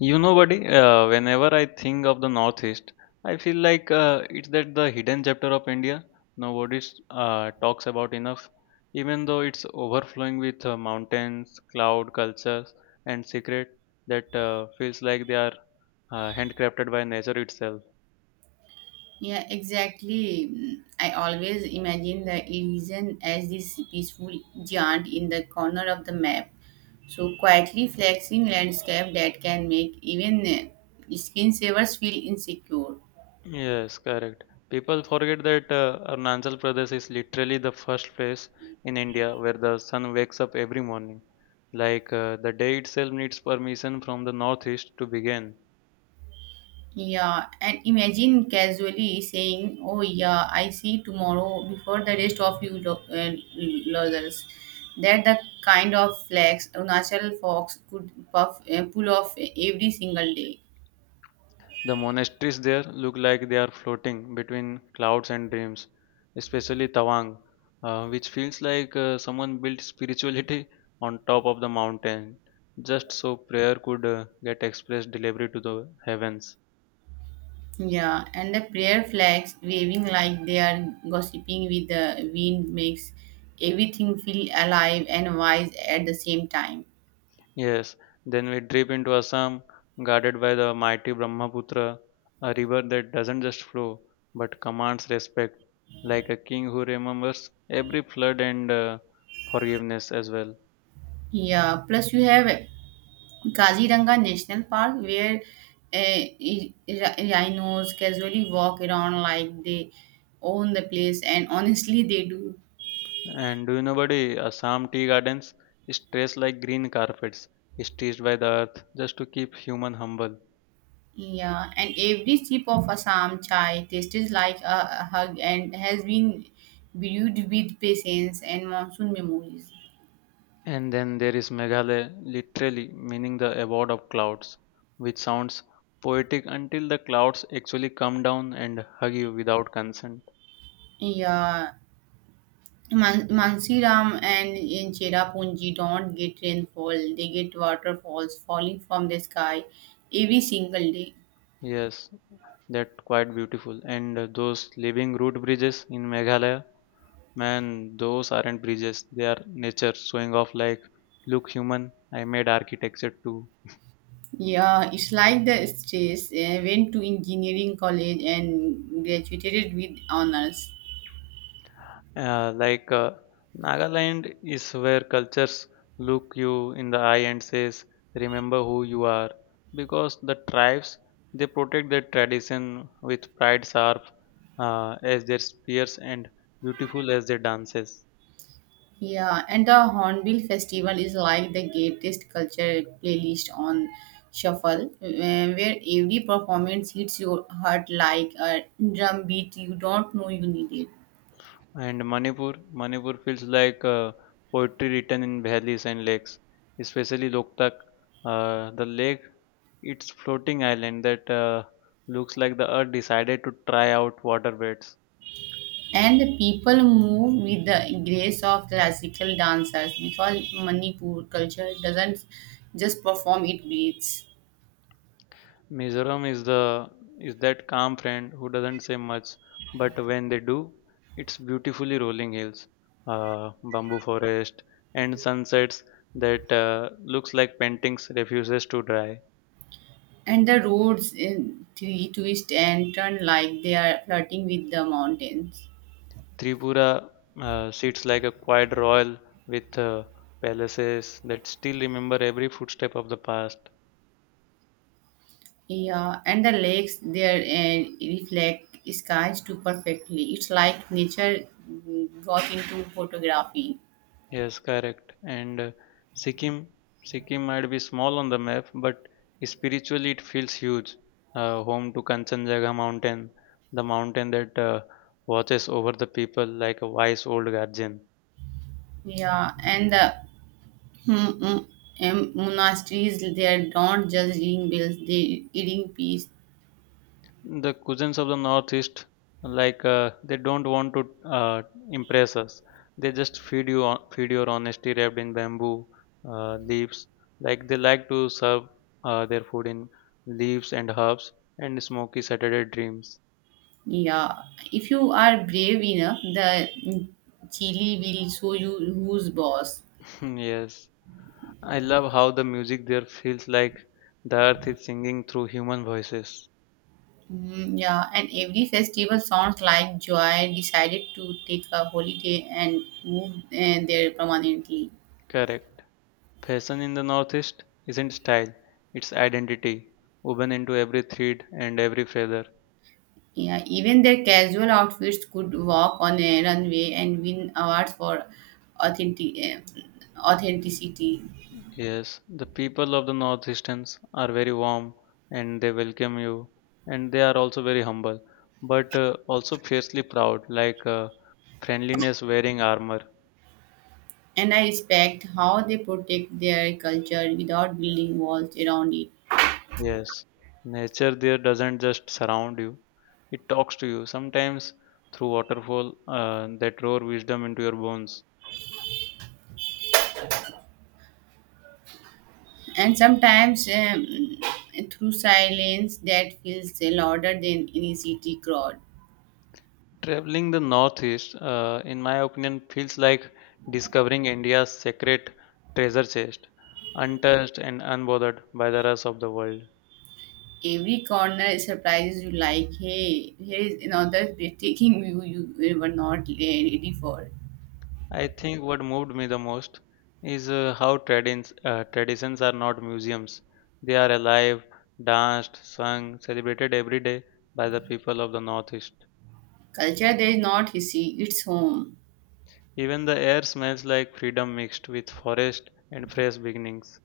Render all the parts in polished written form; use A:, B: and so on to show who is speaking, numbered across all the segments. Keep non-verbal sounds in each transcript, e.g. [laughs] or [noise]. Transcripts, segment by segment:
A: You know, buddy, whenever I think of the Northeast, I feel like it's that the hidden chapter of India nobody talks about enough, even though it's overflowing with mountains, cloud cultures, and secret that feels like they are handcrafted by nature itself.
B: Yeah, exactly. Mm, I always imagine the Elysian as this peaceful giant in the corner of the map. So quietly flexing landscape that can make even screensavers feel insecure.
A: Yes, correct. People forget that Arunachal Pradesh is literally the first place in India where the sun wakes up every morning. Like the day itself needs permission from the northeast to begin.
B: Yeah, and imagine casually saying, "Oh yeah, I see tomorrow before the rest of you losers." That the kind of flex Unachal Fox could pull off every single day.
A: The monasteries there look like they are floating between clouds and dreams, especially Tawang, which feels like someone built spirituality [laughs] on top of the mountain, just so prayer could get expressed delivery to the heavens.
B: Yeah, and the prayer flags waving like they are gossiping with the wind makes everything feel alive and wise at the same time.
A: Yes, then we drip into Assam, guarded by the mighty Brahmaputra, a river that doesn't just flow but commands respect, like a king who remembers every flood and forgiveness as well.
B: Yeah, plus you have Kaziranga National Park where rhinos casually walk around like they own the place, and [laughs] honestly, they do.
A: And do you know, buddy, Assam tea gardens is dressed like green carpets, stitched by the earth just to keep human humble.
B: Yeah, and every sip of Assam chai tastes like a hug and has been brewed with patience and monsoon memories.
A: And then there is Meghalaya, literally meaning the abode of clouds, which sounds poetic until the clouds actually come down and hug you without consent.
B: Yeah, Mansiram and in Cherrapunji don't get rainfall. They get waterfalls falling from the sky every single day.
A: Yes, that's quite beautiful. And those living root bridges in Meghalaya, man, those aren't bridges, they are nature showing off like, look, human, I made architecture too.
B: Yeah, it's like the stress. I went to engineering college and graduated with honors.
A: Like Nagaland is where cultures look you in the eye and says, "Remember who you are," because the tribes they protect their tradition with pride, sharp as their spears and beautiful as their dances.
B: Yeah, and the Hornbill Festival is like the greatest culture playlist on shuffle, where every performance hits your heart like a drum beat you don't know you need it.
A: And Manipur, Manipur feels like poetry written in valleys and lakes, especially Loktak, the lake. It's floating island that looks like the earth decided to try out waterbeds.
B: And the people move with the grace of classical dancers because Manipur culture doesn't just perform, it breathes.
A: Mizoram is that calm friend who doesn't say much, but when they do, it's beautifully rolling hills, bamboo forest, and sunsets that looks like paintings refuses to dry.
B: And the roads in, twist and turn like they are flirting with the mountains.
A: Tripura sits like a quiet royal with palaces that still remember every footstep of the past.
B: Yeah, and the lakes there reflect skies too perfectly. It's like nature got into photography.
A: Yes, correct. And Sikkim, Sikkim might be small on the map, but spiritually it feels huge. Home to Kanchenjunga mountain, the mountain that watches over the people like a wise old guardian.
B: Yeah, and the mm, mm, monasteries there don't just ring bells, they ring peace.
A: The cousins of the northeast, like they don't want to impress us. They just feed your honesty wrapped in bamboo leaves. Like they like to serve their food in leaves and herbs and smoky Saturday dreams.
B: Yeah, if you are brave enough, the Chile will show you who's boss.
A: [laughs] Hmm. Yes, I love how the music there feels like the earth is singing through human voices.
B: Mm, yeah, and every festival sounds like Joy decided to take a holiday and move there permanently.
A: Correct. Fashion in the Northeast isn't style, it's identity, woven into every thread and every feather.
B: Yeah, even their casual outfits could walk on a runway and win awards for authentic, uh, authenticity.
A: Yes, the people of the Northeasterns are very warm and they welcome you, and they are also very humble, but also fiercely proud, like friendliness wearing armor.
B: And I respect how they protect their culture without building walls around it.
A: Yes, nature there doesn't just surround you, it talks to you, sometimes through waterfall that roar wisdom into your bones.
B: And sometimes through silence that feels louder than any city crowd.
A: Traveling the northeast, in my opinion, feels like discovering India's sacred treasure chest, untouched and unbothered by the rush of the world.
B: Every corner surprises you like, hey, here is another breathtaking view you were not ready for.
A: I think what moved me the most is how tradins traditions are not museums. They are alive, danced, sung, celebrated every day by the people of the northeast.
B: Culture there is not hissy, it's home.
A: Even the air smells like freedom mixed with forest and fresh beginnings.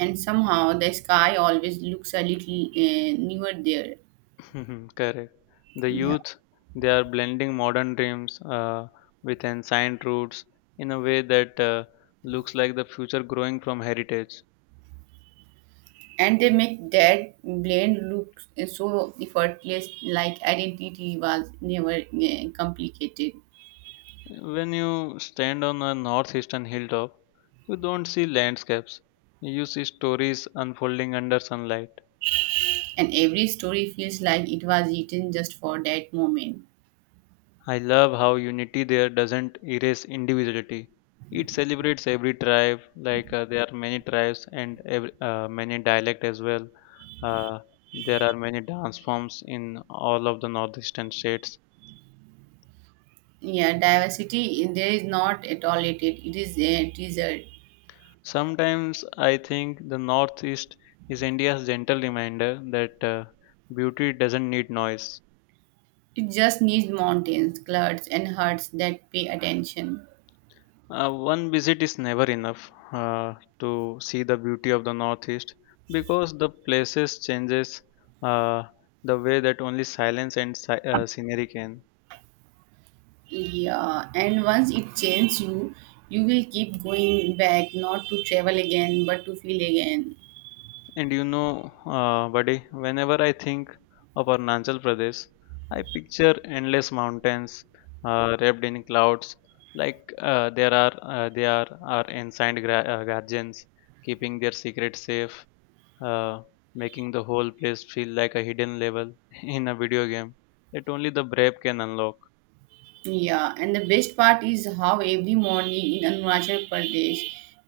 B: And somehow the sky always looks a little newer there.
A: [laughs] Correct. The
B: Yeah.
A: youth, they are blending modern dreams with ancient roots in a way that looks like the future growing from heritage.
B: And they make that blend look so effortless, like identity was never complicated.
A: When you stand on a northeastern hilltop, you don't see landscapes. You see stories unfolding under sunlight.
B: And every story feels like it was written just for that moment.
A: I love how unity there doesn't erase individuality. It celebrates every tribe, like there are many tribes and every, many dialect as well. Uh, there are many dance forms in all of the northeastern states.
B: Yeah, diversity in there is not at all it. It is a desert.
A: Sometimes I think the northeast is India's gentle reminder that beauty doesn't need noise.
B: It just needs mountains, clouds, and hearts that pay attention.
A: One visit is never enough to see the beauty of the Northeast because the places changes uh, the way that only silence and scenery can.
B: Yeah, and once it changes you, you will keep going back, not to travel again, but to feel again.
A: And you know, buddy, whenever I think of Arunachal Pradesh, I picture endless mountains wrapped in clouds, like there are they are our ancient guardians keeping their secret safe. uh, making the whole place feel like a hidden level [laughs] in a video game that only the brave can unlock.
B: Yeah, and the best part is how every morning in Arunachal Pradesh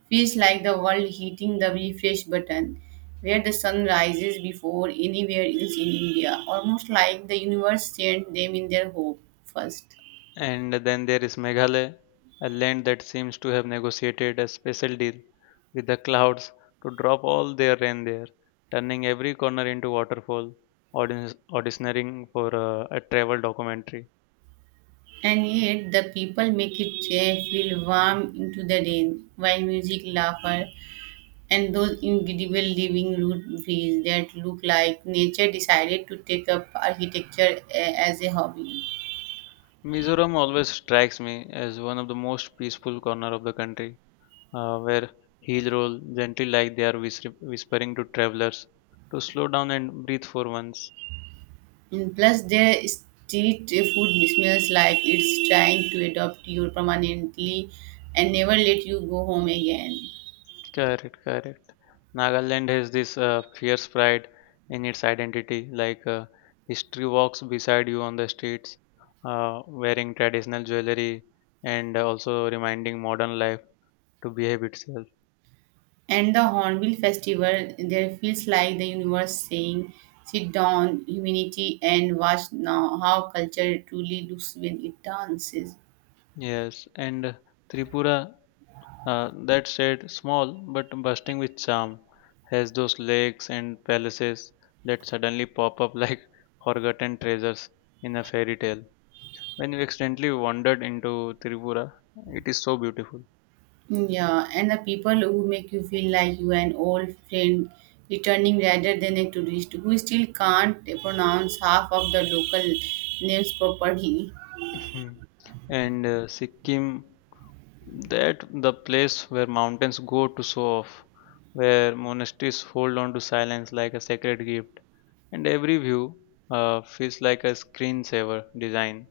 B: feels like the world hitting the refresh button, where the sun rises before anywhere else in India, almost like the universe sent them in their hope first.
A: And then there is Meghalaya, a land that seems to have negotiated a special deal with the clouds to drop all their rain there, turning every corner into waterfall, auditioning for a travel documentary.
B: And yet, the people make it feel warm into the rain, while music, laughter, and those incredible living root trees that look like nature decided to take up architecture as a hobby.
A: Mizoram always strikes me as one of the most peaceful corner of the country where heels roll gently like they are whispering to travelers to slow down and breathe for once.
B: And plus, their street food smells like it's trying to adopt you permanently and never let you go home again.
A: Correct, correct. Nagaland has this fierce pride in its identity, like history walks beside you on the streets, wearing traditional jewelry and also reminding modern life to behave itself.
B: And the Hornbill Festival, there feels like the universe saying, sit down, humanity, and watch now how culture truly looks when it dances.
A: Yes, and Tripura, that said, small but bursting with charm, has those lakes and palaces that suddenly pop up [laughs] like forgotten treasures in a fairy tale. When you accidentally wandered into Tripura, it is so beautiful.
B: Yeah, and the people who make you feel like you are an old friend returning rather than a tourist who still can't pronounce half of the local names properly.
A: Hmm. And Sikkim, that the place where mountains go to show off, where monasteries hold on to silence like a sacred gift, and every view feels like a screensaver design.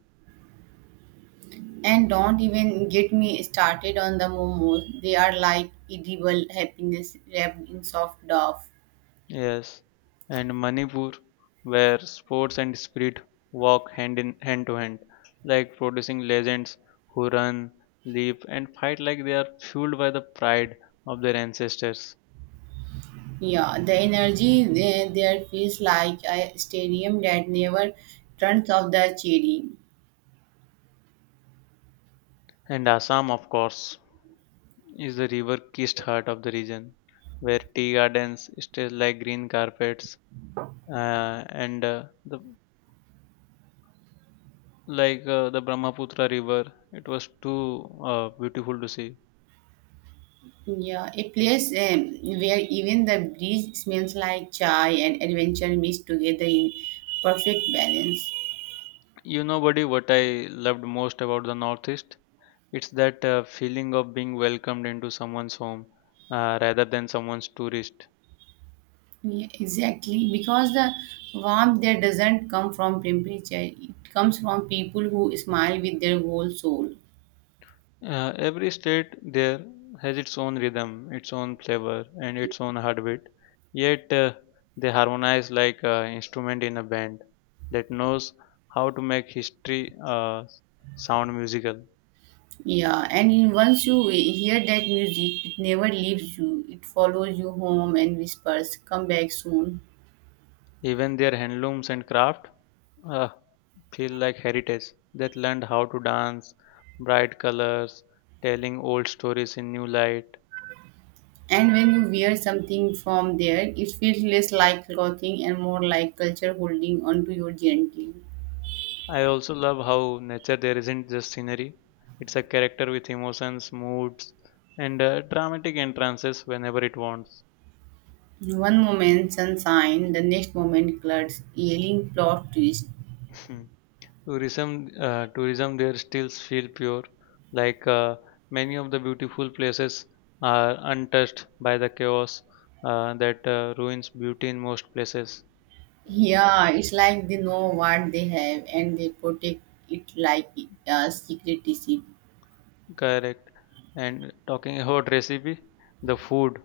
B: And don't even get me started on the momos. They are like edible happiness wrapped in soft dough.
A: Yes, and Manipur, where sports and spirit walk hand in hand to hand, like producing legends who run, leap, and fight like they are fueled by the pride of their ancestors.
B: Yeah, the energy there feels like a stadium that never turns off the cherry.
A: And Assam, of course, is the river-kissed heart of the region, where tea gardens stretch like green carpets, and the like the Brahmaputra River. It was too beautiful to see.
B: Yeah, a place where even the breeze smells like chai and adventure mixed together in perfect balance.
A: You know, buddy, what I loved most about the Northeast? It's that feeling of being welcomed into someone's home rather than someone's tourist.
B: Yeah, exactly, because the warmth there doesn't come from temperature, it comes from people who smile with their whole soul.
A: Every state there has its own rhythm, its own flavor, and its own heartbeat. Yet they harmonize like an instrument in a band that knows how to make history sound musical.
B: Yeah, and once you hear that music, it never leaves you. It follows you home and whispers, "Come back soon."
A: Even their handlooms and craft uh, feel like heritage that learned how to dance, bright colors, telling old stories in new light.
B: And when you wear something from there, it feels less like clothing and more like culture holding onto you gently.
A: I also love how nature there isn't just scenery. It's a character with emotions, moods, and dramatic entrances whenever it wants.
B: One moment sunshine, the next moment clouds, yelling plot twist.
A: Hmm. Tourism, tourism there still feel pure, like many of the beautiful places are untouched by the chaos that ruins beauty in most places.
B: Yeah, it's like they know what they have and they protect it like a secret receipt.
A: Correct. And talking about recipe, the food,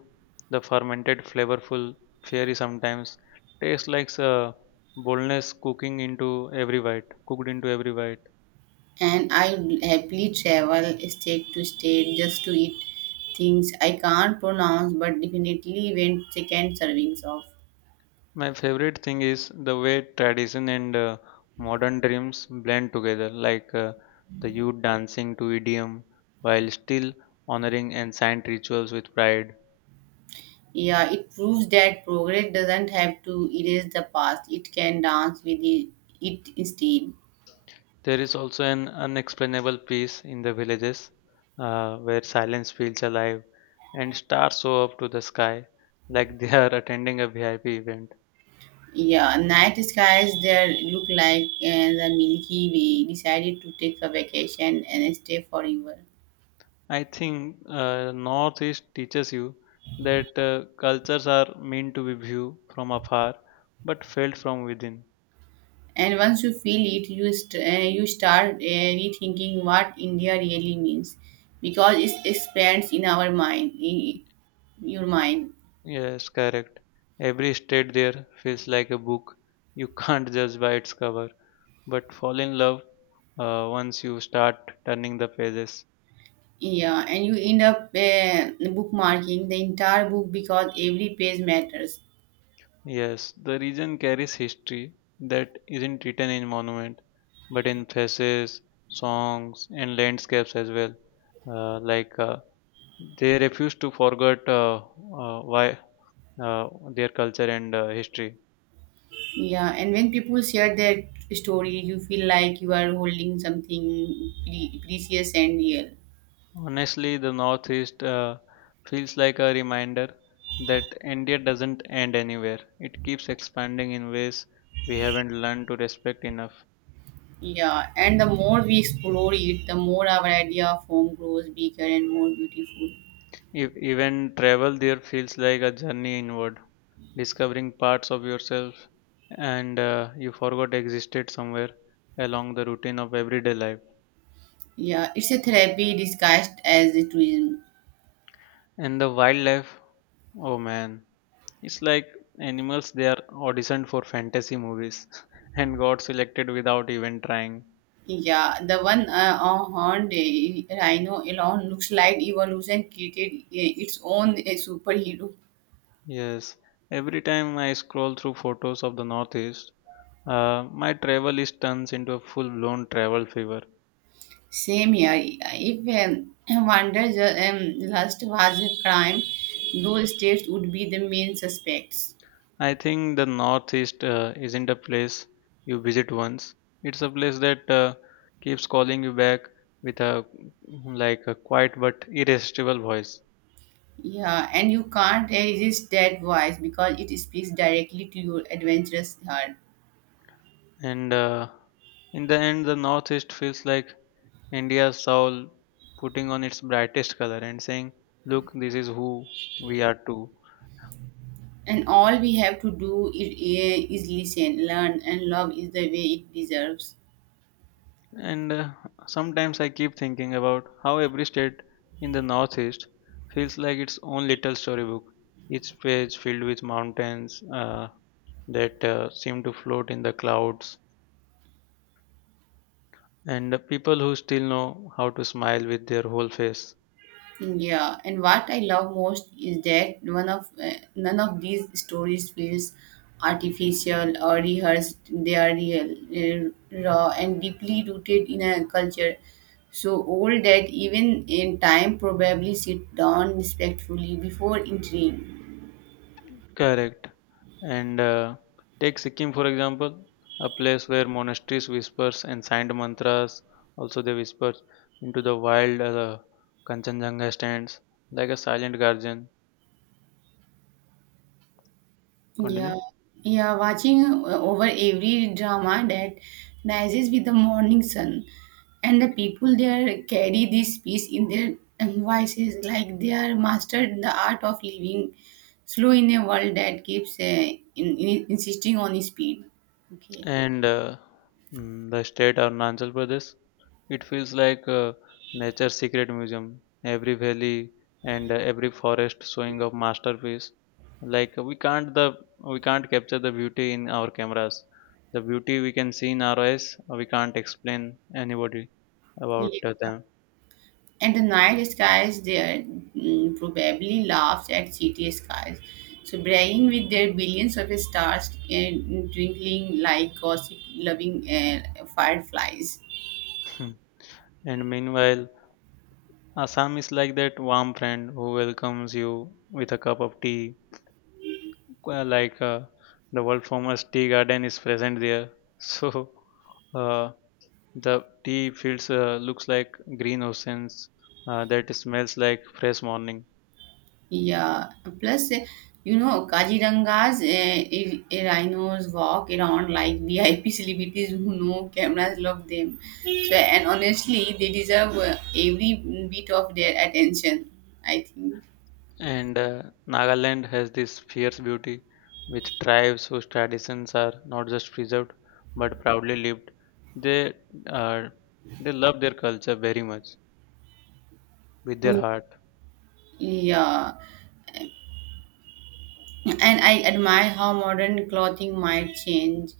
A: the fermented flavorful fairy sometimes tastes like a boldness cooking into every bite, cooked into every bite.
B: And I would happily travel state to state just to eat things I can't pronounce but definitely went second servings of.
A: My favorite thing is the way tradition and modern dreams blend together, like the youth dancing to idiom while still honoring ancient rituals with pride.
B: Yeah, it proves that progress doesn't have to erase the past, it can dance with it, it instead.
A: There is also an unexplainable peace in the villages where silence feels alive and stars show up to the sky like they are [laughs] attending a VIP event.
B: Yeah, night skies there look like the Milky Way decided to take a vacation and stay forever.
A: I think Northeast teaches you that cultures are meant to be viewed from afar but felt from within.
B: And once you feel it, you you start rethinking what India really means because it expands in our mind in your mind.
A: Yes, correct. Every state there feels like a book. You [laughs] can't judge by its cover, but fall in love once you start turning the pages.
B: Yeah, and you end up bookmarking the entire book because every page matters.
A: Yes, the region carries history that isn't written in monument, but in faces, songs, and landscapes as well. Like they refuse to forget why uh, their culture and history.
B: Yeah, and when people share their story, you feel like you are holding something precious and real.
A: Honestly, the Northeast feels like a reminder that India doesn't end anywhere. It keeps expanding in ways we haven't learned to respect enough.
B: Yeah, and the more we explore it, the more our idea of home grows bigger and more beautiful.
A: Even travel there feels like a journey inward, discovering parts of yourself and you forgot existed somewhere along the routine of everyday life.
B: Yeah, it's a therapy disguised as a tourism.
A: And the wildlife, oh man, it's like animals they are auditioned for fantasy movies [laughs] and got selected without even trying.
B: Yeah, the one on horned rhino alone looks like evolution created its own superhero.
A: Yes, every time I scroll through photos of the Northeast, my travel list turns into a full blown travel fever.
B: Same here. If [clears throat] Wander's lust was a crime, those states would be the main suspects.
A: I think the Northeast isn't a place you visit once. It's a place that keeps calling you back with a like a quiet but irresistible voice.
B: Yeah, and you can't resist that voice because it speaks directly to your adventurous heart.
A: And in the end, the Northeast feels like India's soul putting on its brightest color and saying, "Look, this is who we are too."
B: And all we have to do is listen, learn, and love is the way it deserves.
A: And sometimes I keep thinking about how every state in the Northeast feels like its own little storybook, each page filled with mountains that seem to float in the clouds, and the people who still know how to smile with their whole face.
B: Yeah, and what I love most is that one of none of these stories feels artificial or rehearsed. They are real, raw, and deeply rooted in a culture so old that even in time probably sit down respectfully before entering.
A: Correct. And take Sikkim for example, a place where monasteries whispers and signed mantras also they whisper into the wild Kanchenjunga stands like a silent guardian. Continue.
B: Yeah, yeah, watching over every drama that rises with the morning sun, and the people there carry this peace in their voices, like they are mastered the art of living slow in a world that keeps insisting on speed. Okay.
A: And uh, the state Arunachal Pradesh, it feels like nature's secret museum. Every valley and every forest showing a masterpiece. Like we can't capture the beauty in our cameras. The beauty we can see in our eyes, we can't explain anybody about
B: Yeah.
A: them.
B: And the night skies there probably laughed at city skies, so bragging with their billions of stars and twinkling like gossip-loving fireflies.
A: [laughs] And meanwhile, Assam is like that warm friend who welcomes you with a cup of tea uh, like uh, the world famous tea garden is present there. [laughs] so uh, the tea fields looks like green oceans that smells like fresh morning.
B: Yeah. Plus, you know, Kajiranga's rhinos walk around like VIP [laughs] celebrities who know cameras love them. So, and honestly, they deserve every bit of their attention, I think.
A: And Nagaland has this fierce beauty with tribes whose traditions are not just preserved but proudly lived. They uh, they love their culture very much with their
B: Mm.
A: heart.
B: Yeah. And I admire how modern clothing might change,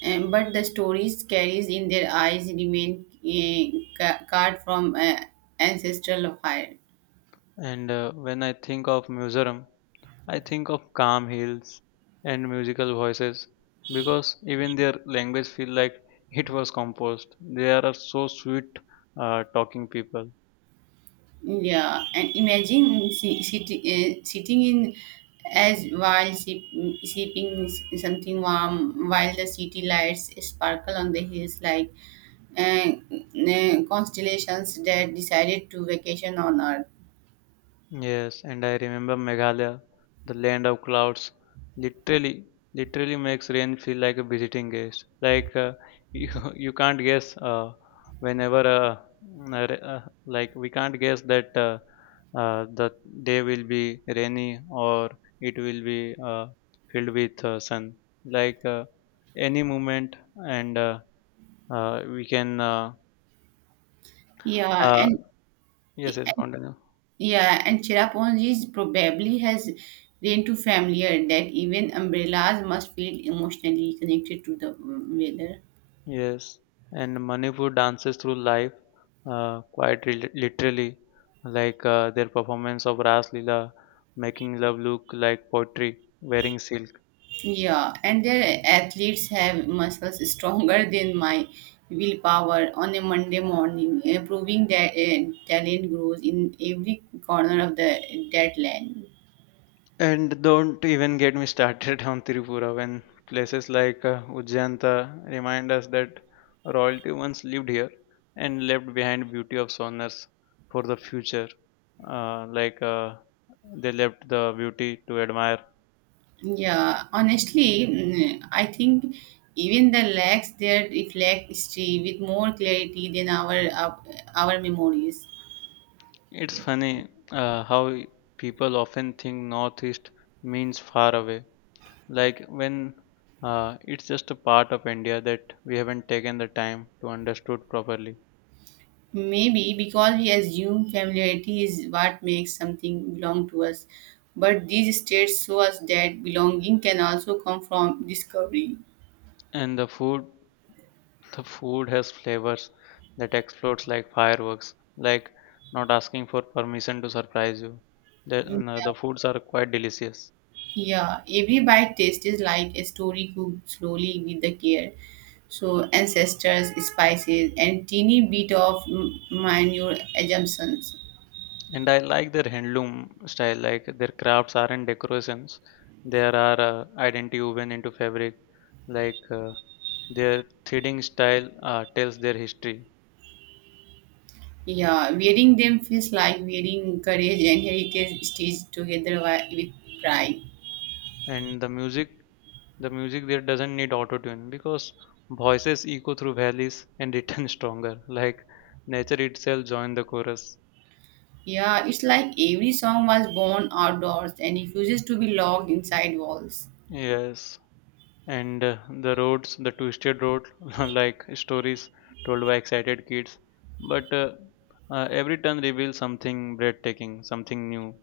B: but the stories carries in their eyes remain carved from ancestral fire.
A: And When I think of Mizoram, I think of calm hills and musical voices, because even their language feel like it was composed. They are so sweet talking people.
B: Yeah, and imagine sitting in as while sipping something warm, while the city lights sparkle on the hills like constellations that decided to vacation on Earth.
A: Yes, and I remember Meghalaya, the land of clouds. Literally, literally makes rain feel like a visiting guest. [laughs] You, you can't guess whenever uh, mm, uh, like we can't guess that the day will be rainy or it will be filled with sun. Like any moment, and we can
B: Yeah,
A: uh,
B: and
A: yes, yes, continue.
B: Yeah, and Cherrapunzi's probably has grown too familiar that even umbrellas must feel emotionally connected to the weather.
A: Yes, and Manipur dances through life, literally, like their performance of Ras Leela, making love look like poetry, wearing silk.
B: Yeah, and their athletes have muscles stronger than my willpower on a Monday morning, proving that talent grows in every corner of the that land.
A: And don't even get me started [laughs] on Tripura, when places like Ujjayanta remind us that royalty once lived here and left behind beauty of sonars for the future. Uh, like uh, they left the beauty to admire.
B: Yeah, honestly, I think even the lacks there reflect history with more clarity than our memories.
A: It's funny how people often think Northeast means far away, like when it's just a part of India that we haven't taken the time to understood properly.
B: Maybe because we assume familiarity is what makes something belong to us. But these states show us that belonging can also come from discovery.
A: And the food, the food has flavors that explodes like fireworks, like not asking for permission to surprise you. The,
B: Mm,
A: no, the foods are quite delicious.
B: yeah, every bite taste is like a story cooked slowly with the care. So, ancestors, spices, and teeny bit of minor assumptions.
A: And I like their handloom style, like their crafts aren't decorations. There are identity woven into fabric, like their threading style tells their history.
B: Yeah, wearing them feels like wearing courage and heritage stitched together with pride.
A: And the music, the music there doesn't need auto tune because voices echo through valleys and return [laughs] stronger, like nature itself joined the chorus.
B: Yeah, it's like every song was born outdoors and refuses to be locked inside walls.
A: Yes. The twisted road, [laughs] like stories told by excited kids. But every turn reveals something breathtaking, something new.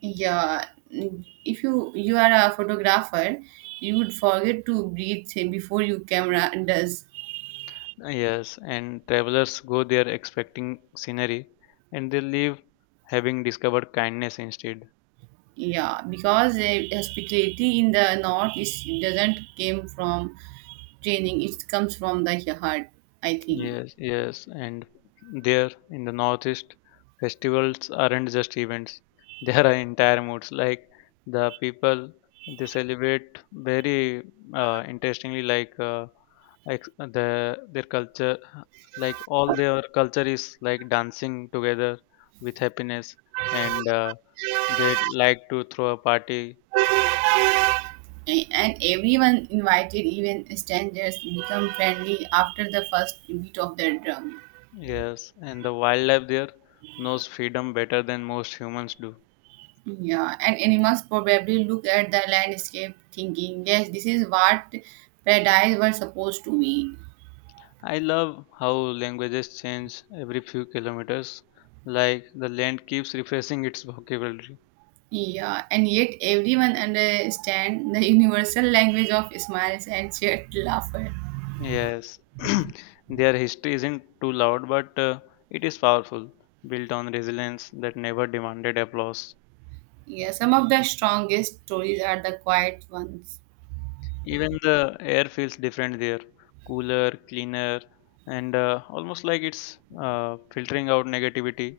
B: Yeah, if you are a photographer, you would forget to breathe say, before your camera does.
A: Yes, and travelers go there expecting scenery, and they leave having discovered kindness instead.
B: Yeah, because hospitality in the north is doesn't came from training; it comes from the heart, I think.
A: Yes, yes, and there in the northeast, festivals aren't just events; [laughs] they are entire moods. Like the people, they celebrate very interestingly, like their culture, like all their culture is like dancing together with happiness, and they like to throw a party.
B: A- And everyone invited, even strangers, become friendly after the first beat of their drum.
A: Yes, and the wildlife there knows freedom better than most humans do.
B: Yeah, and animals probably look at the landscape thinking, yes, this is what paradise was supposed to be.
A: I love how languages change every few kilometers, like the land keeps refreshing its vocabulary.
B: Yeah, and yet everyone understands the universal language of smiles and shared laughter.
A: Yes, [clears throat] their history isn't too loud, but it is powerful, built on resilience that never demanded applause.
B: Yeah, some of the strongest stories are the quiet ones.
A: Even the air feels different there, cooler, cleaner, and almost like it's filtering out negativity.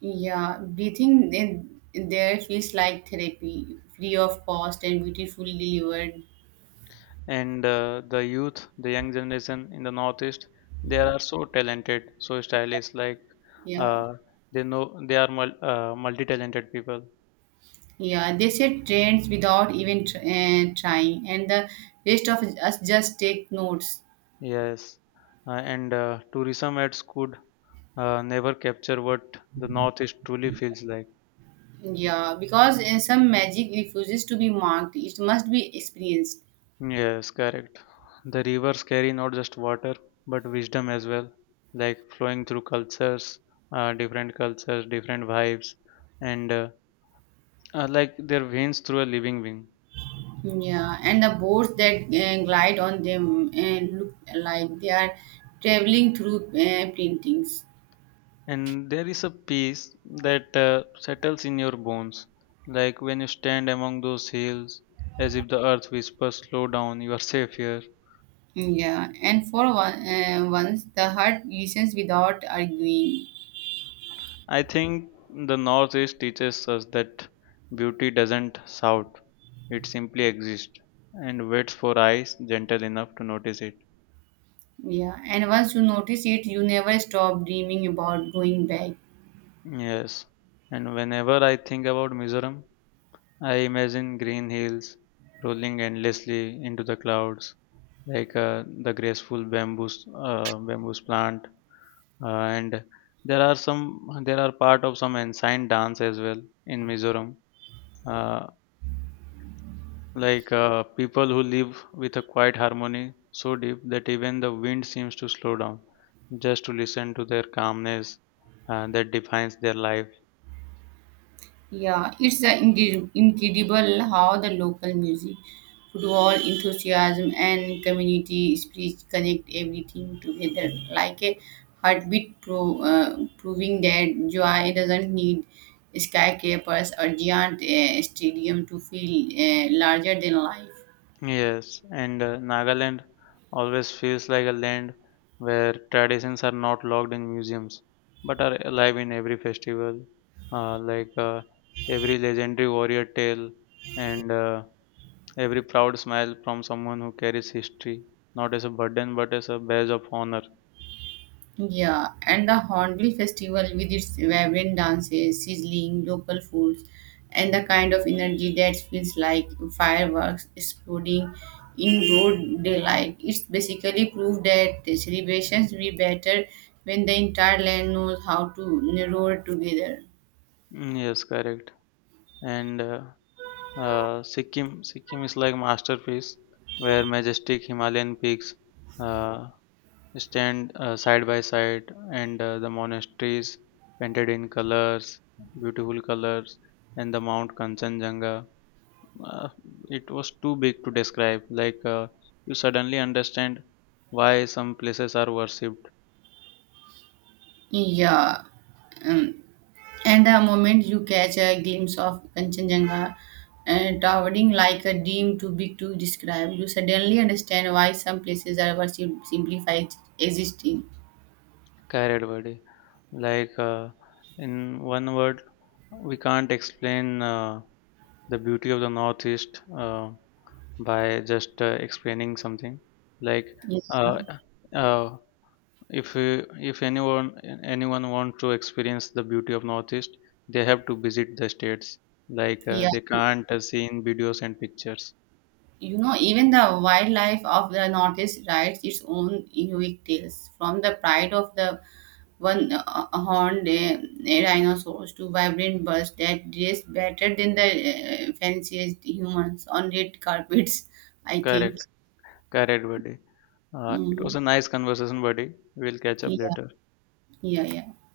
B: Yeah, breathing in there feels like therapy, free of cost and beautifully delivered.
A: And the youth The young generation in the northeast, they are so talented, so stylish, like
B: Yeah.
A: uh, they know they are multi-talented people.
B: Yeah, they set trends without even trying, and the rest of us just take notes.
A: Yes. And Tourism ads could never capture what the northeast truly feels like.
B: Yeah, because some magic refuses to be marked, it must be experienced.
A: Yes, correct. The rivers carry not just water but wisdom as well, like flowing through cultures, different cultures, different vibes, and like their veins through a living being.
B: Yeah, and the boats that glide on them look like they are traveling through paintings.
A: And there is a peace that settles in your bones, like when you stand among those hills, as if the earth whispers, "Slow down, you are safe here."
B: Yeah, and for one, once the heart listens without arguing.
A: I think the Northeast teaches us that beauty doesn't shout, it simply exists and waits for eyes gentle enough to notice it.
B: Yeah, and once you notice it, you never stop dreaming about going back.
A: Yes, and whenever I think about Mizoram, I imagine green hills rolling endlessly into the clouds, like the graceful bamboos plant, and there are some there are part of some ancient dance as well in mizoram. uh, People who live with a quiet harmony so deep that even the wind seems to slow down just to listen to their calmness that defines their life.
B: Yeah, it's incredible how the local music, football enthusiasm, and community spirit connect everything together like a heartbeat, proving that joy doesn't need skyscrapers or giant stadium to feel larger than life.
A: Yes, and Nagaland always feels like a land where traditions are not locked in museums but are alive in every festival, uh, like uh, every legendary warrior tale, and every proud smile from someone who carries history, not as a burden but as a badge of honor.
B: Yeah, and the Hornbill Festival with its vibrant dances, sizzling local foods, and the kind of energy that feels like fireworks exploding in broad daylight. It's basically proof that the celebrations will be better when the entire land knows how to roar together.
A: Mm. Yes, correct. And uh, Sikkim is like masterpiece where majestic Himalayan peaks Uh, stand side by side, and the monasteries painted in colors, beautiful colors. And the mount kanchenjunga, uh, it was too big to describe. Like you suddenly understand why some places are worshipped.
B: Yeah. Um, and the moment you catch a glimpse of Kanchenjunga and towering like a dream too big to describe, you suddenly understand why some places are worshipped simply by existing.
A: Kairad, like in one word we can't explain the beauty of the northeast by just explaining something. like
B: Yeah.
A: uh, uh, if uh, if anyone want to experience the beauty of northeast, they have to visit the states. Like
B: Yeah.
A: they can't see in videos and pictures.
B: You know, even the wildlife of the Northeast rides its own unique tales, from the pride of the one horned dinosaurs to vibrant birds that dress better than the fanciest humans on red carpets, I think.
A: Correct. Correct, buddy. It was
B: Mm,
A: a nice conversation, buddy. We'll catch up
B: yeah,
A: later.
B: yeah, yeah.